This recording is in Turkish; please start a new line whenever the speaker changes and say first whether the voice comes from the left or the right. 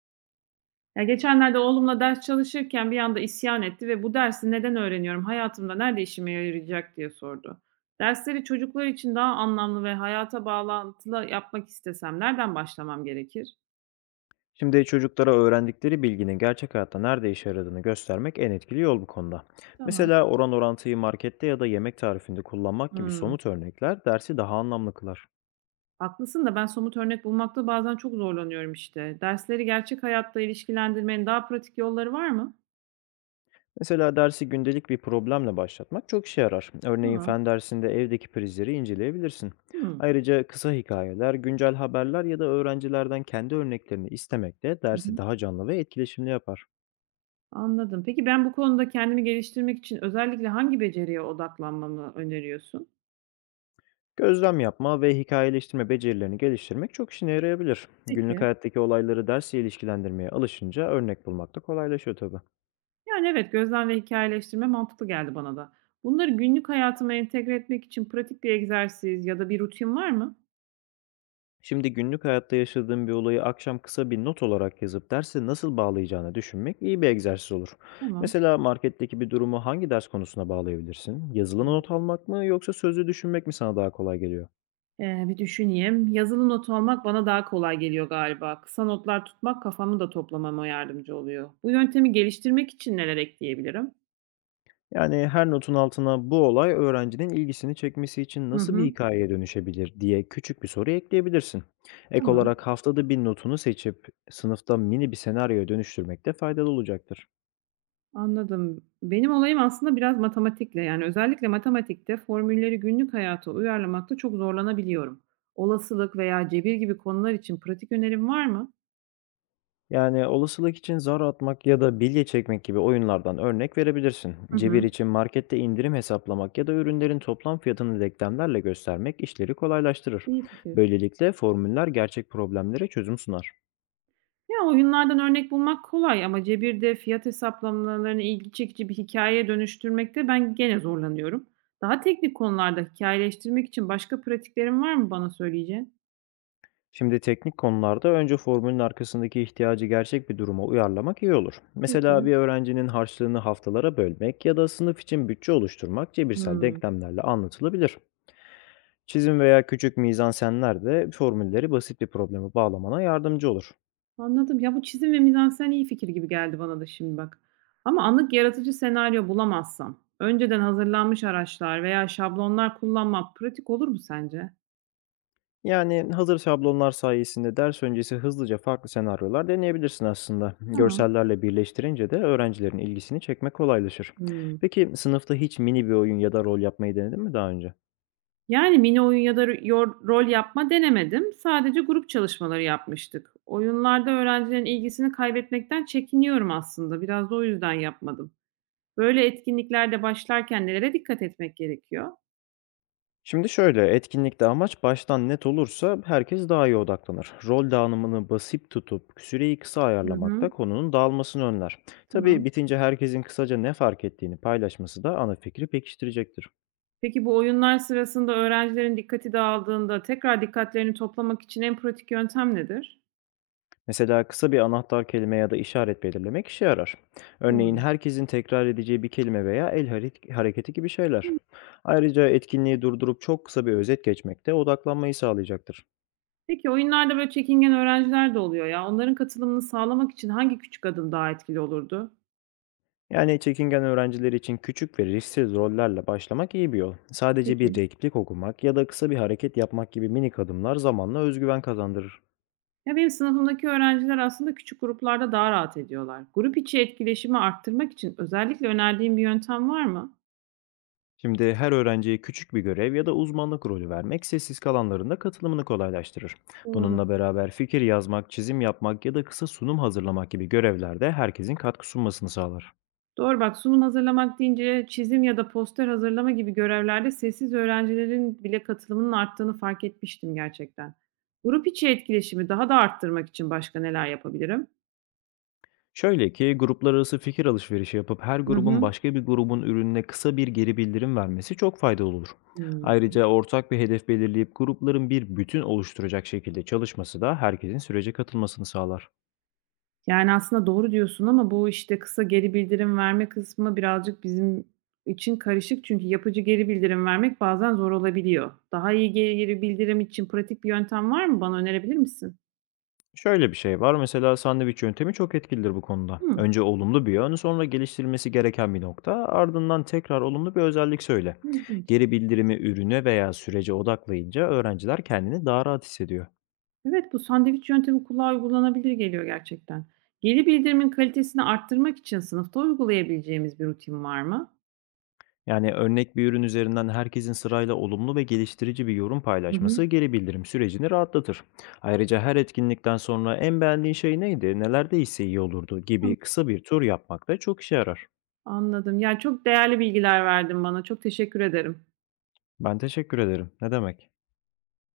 right: Ya, geçenlerde oğlumla ders çalışırken bir anda isyan etti ve "Bu dersi neden öğreniyorum? Hayatımda nerede işime yarayacak?" diye sordu. Dersleri çocuklar için daha anlamlı ve hayata bağlantılı yapmak istesem nereden başlamam gerekir?
left: Şimdi çocuklara öğrendikleri bilginin gerçek hayatta nerede işe yaradığını göstermek en etkili yol bu konuda.
right: Tamam.
left: Mesela oran orantıyı markette ya da yemek tarifinde kullanmak gibi
right: Hımm.
left: somut örnekler dersi daha anlamlı kılar.
right: Haklısın da ben somut örnek bulmakta bazen çok zorlanıyorum işte. Dersleri gerçek hayatta ilişkilendirmenin daha pratik yolları var mı?
left: Mesela dersi gündelik bir problemle başlatmak çok işe yarar. Örneğin
right: Tamam.
left: fen dersinde evdeki prizleri inceleyebilirsin.
right: Hımm.
left: Ayrıca kısa hikayeler, güncel haberler ya da öğrencilerden kendi örneklerini istemek de
right: Hı
left: dersi
right: hı.
left: daha canlı ve etkileşimli yapar.
right: Anladım. Peki ben bu konuda kendimi geliştirmek için özellikle hangi beceriye odaklanmamı öneriyorsun?
left: Gözlem yapma ve hikayeleştirme becerilerini geliştirmek çok işine yarayabilir. Günlük
right: Peki.
left: hayattaki olayları dersle ilişkilendirmeye alışınca örnek bulmak da kolaylaşıyor tabii.
right: Yani, evet, gözlem ve hikayeleştirme mantıklı geldi bana da. Bunları günlük hayatıma entegre etmek için pratik bir egzersiz ya da bir rutin var mı?
left: Şimdi günlük hayatta yaşadığın bir olayı akşam kısa bir not olarak yazıp derse nasıl bağlayacağını düşünmek iyi bir egzersiz olur.
right: Tamam.
left: Mesela marketteki bir durumu hangi ders konusuna bağlayabilirsin? Yazılı
right: Hımm.
left: not almak mı yoksa sözlü düşünmek mi sana daha kolay geliyor?
right: Bir düşüneyim. Yazılı not almak bana daha kolay geliyor galiba. Kısa notlar tutmak kafamı da toplamama yardımcı oluyor. Bu yöntemi geliştirmek için neler ekleyebilirim?
left: Yani, her notun altına "Bu olay öğrencinin ilgisini çekmesi için
right: Hı
left: nasıl bir
right: hı.
left: hikayeye dönüşebilir?" diye küçük bir soru ekleyebilirsin. Ek
right: Tamam,
left: olarak haftada bir notunu seçip sınıfta mini bir senaryoya dönüştürmek de faydalı olacaktır.
right: anladım. Benim olayım aslında biraz matematikle, yani, özellikle matematikte formülleri günlük hayata uyarlamakta çok zorlanabiliyorum. Olasılık veya cebir gibi konular için pratik önerim var mı?
left: Yani, olasılık için zar atmak ya da bilye çekmek gibi oyunlardan örnek verebilirsin.
right: Hı
left: Cebir
right: hı.
left: için markette indirim hesaplamak ya da ürünlerin toplam fiyatını denklemlerle göstermek işleri kolaylaştırır.
right: İyi fikir.
left: Böylelikle formüller gerçek problemlere çözüm sunar.
right: Ya, oyunlardan örnek bulmak kolay ama cebirde fiyat hesaplamalarını ilgi çekici bir hikayeye dönüştürmekte ben gene zorlanıyorum. Daha teknik konularda hikayeleştirmek için başka pratiklerin var mı bana söyleyeceğin?
left: Şimdi teknik konularda önce formülün arkasındaki ihtiyacı gerçek bir duruma uyarlamak iyi olur. Mesela
right: Peki.
left: bir öğrencinin harçlığını haftalara bölmek ya da sınıf için bütçe oluşturmak cebirsel
right: Hımm.
left: denklemlerle anlatılabilir. Çizim veya küçük mizansenler de formülleri basit bir probleme bağlamana yardımcı olur.
right: Anladım. Ya, bu çizim ve mizansen iyi fikir gibi geldi bana da şimdi bak. Ama anlık yaratıcı senaryo bulamazsam, önceden hazırlanmış araçlar veya şablonlar kullanmak pratik olur mu sence?
left: Yani hazır şablonlar sayesinde ders öncesi hızlıca farklı senaryolar deneyebilirsin aslında.
right: Tamam.
left: Görsellerle birleştirince de öğrencilerin ilgisini çekmek kolaylaşır.
right: Hımm.
left: Peki sınıfta hiç mini bir oyun ya da rol yapmayı denedin mi daha önce?
right: Yani, mini oyun ya da rol yapma denemedim. Sadece grup çalışmaları yapmıştık. Oyunlarda öğrencilerin ilgisini kaybetmekten çekiniyorum aslında. Biraz da o yüzden yapmadım. Böyle etkinliklerde başlarken nelere dikkat etmek gerekiyor?
left: Şimdi şöyle, etkinlikte amaç baştan net olursa herkes daha iyi odaklanır. Rol dağınımını basit tutup süreyi kısa
right: Hı
left: ayarlamak
right: hı.
left: da konunun dağılmasını önler. Tabii
right: Tamam.
left: bitince herkesin kısaca ne fark ettiğini paylaşması da ana fikri pekiştirecektir.
right: Peki bu oyunlar sırasında öğrencilerin dikkati dağıldığında tekrar dikkatlerini toplamak için en pratik yöntem nedir?
left: Mesela kısa bir anahtar kelime ya da işaret belirlemek işe yarar. Örneğin
right: Doğru.
left: herkesin tekrar edeceği bir kelime veya el hareketi gibi şeyler.
right: Hı.
left: Ayrıca etkinliği durdurup çok kısa bir özet geçmek de odaklanmayı sağlayacaktır.
right: Peki oyunlarda böyle çekingen öğrenciler de oluyor ya. Onların katılımını sağlamak için hangi küçük adım daha etkili olurdu?
left: Yani çekingen öğrenciler için küçük ve risksiz rollerle başlamak iyi bir yol. Sadece bir
right: Peki.
left: replik okumak ya da kısa bir hareket yapmak gibi minik adımlar zamanla özgüven kazandırır.
right: Ya, benim sınıfımdaki öğrenciler aslında küçük gruplarda daha rahat ediyorlar. Grup içi etkileşimi arttırmak için özellikle önerdiğin bir yöntem var mı?
left: Şimdi her öğrenciye küçük bir görev ya da uzmanlık rolü vermek sessiz kalanların da katılımını kolaylaştırır.
right: Doğru.
left: Bununla beraber fikir yazmak, çizim yapmak ya da kısa sunum hazırlamak gibi görevlerde herkesin katkı sunmasını sağlar.
right: Doğru bak, sunum hazırlamak deyince çizim ya da poster hazırlama gibi görevlerde sessiz öğrencilerin bile katılımının arttığını fark etmiştim gerçekten. Grup içi etkileşimi daha da arttırmak için başka neler yapabilirim?
left: Şöyle ki gruplar arası fikir alışverişi yapıp her
right: Hı
left: grubun
right: hı.
left: başka bir grubun ürününe kısa bir geri bildirim vermesi çok faydalı olur.
right: Hımm.
left: Ayrıca ortak bir hedef belirleyip grupların bir bütün oluşturacak şekilde çalışması da herkesin sürece katılmasını sağlar.
right: Yani, aslında doğru diyorsun ama bu, işte, kısa geri bildirim verme kısmı birazcık bizim için karışık. Çünkü yapıcı geri bildirim vermek bazen zor olabiliyor. Daha iyi geri bildirim için pratik bir yöntem var mı? Bana önerebilir misin?
left: Şöyle bir şey var, mesela sandviç yöntemi çok etkilidir bu konuda.
right: Hımm,
left: Önce olumlu bir yön, sonra geliştirilmesi gereken bir nokta, ardından tekrar olumlu bir özellik söyle.
right: ilginç.
left: Geri bildirimi ürüne veya sürece odaklayınca öğrenciler kendini daha rahat hissediyor.
right: Evet, bu sandviç yöntemi kulağa uygulanabilir geliyor gerçekten. Geri bildirimin kalitesini arttırmak için sınıfta uygulayabileceğimiz bir rutin var mı?
left: Yani örnek bir ürün üzerinden herkesin sırayla olumlu ve geliştirici bir yorum
right: Hı hı.
left: paylaşması geri bildirim sürecini rahatlatır. Ayrıca her etkinlikten sonra en beğendiğin şey neydi, nelerde ise iyi olurdu
right: Tamam,
left: gibi kısa bir tur yapmak da çok işe yarar.
right: anladım. Ya, çok değerli bilgiler verdin bana. Çok teşekkür ederim.
left: Ben teşekkür ederim. Ne demek?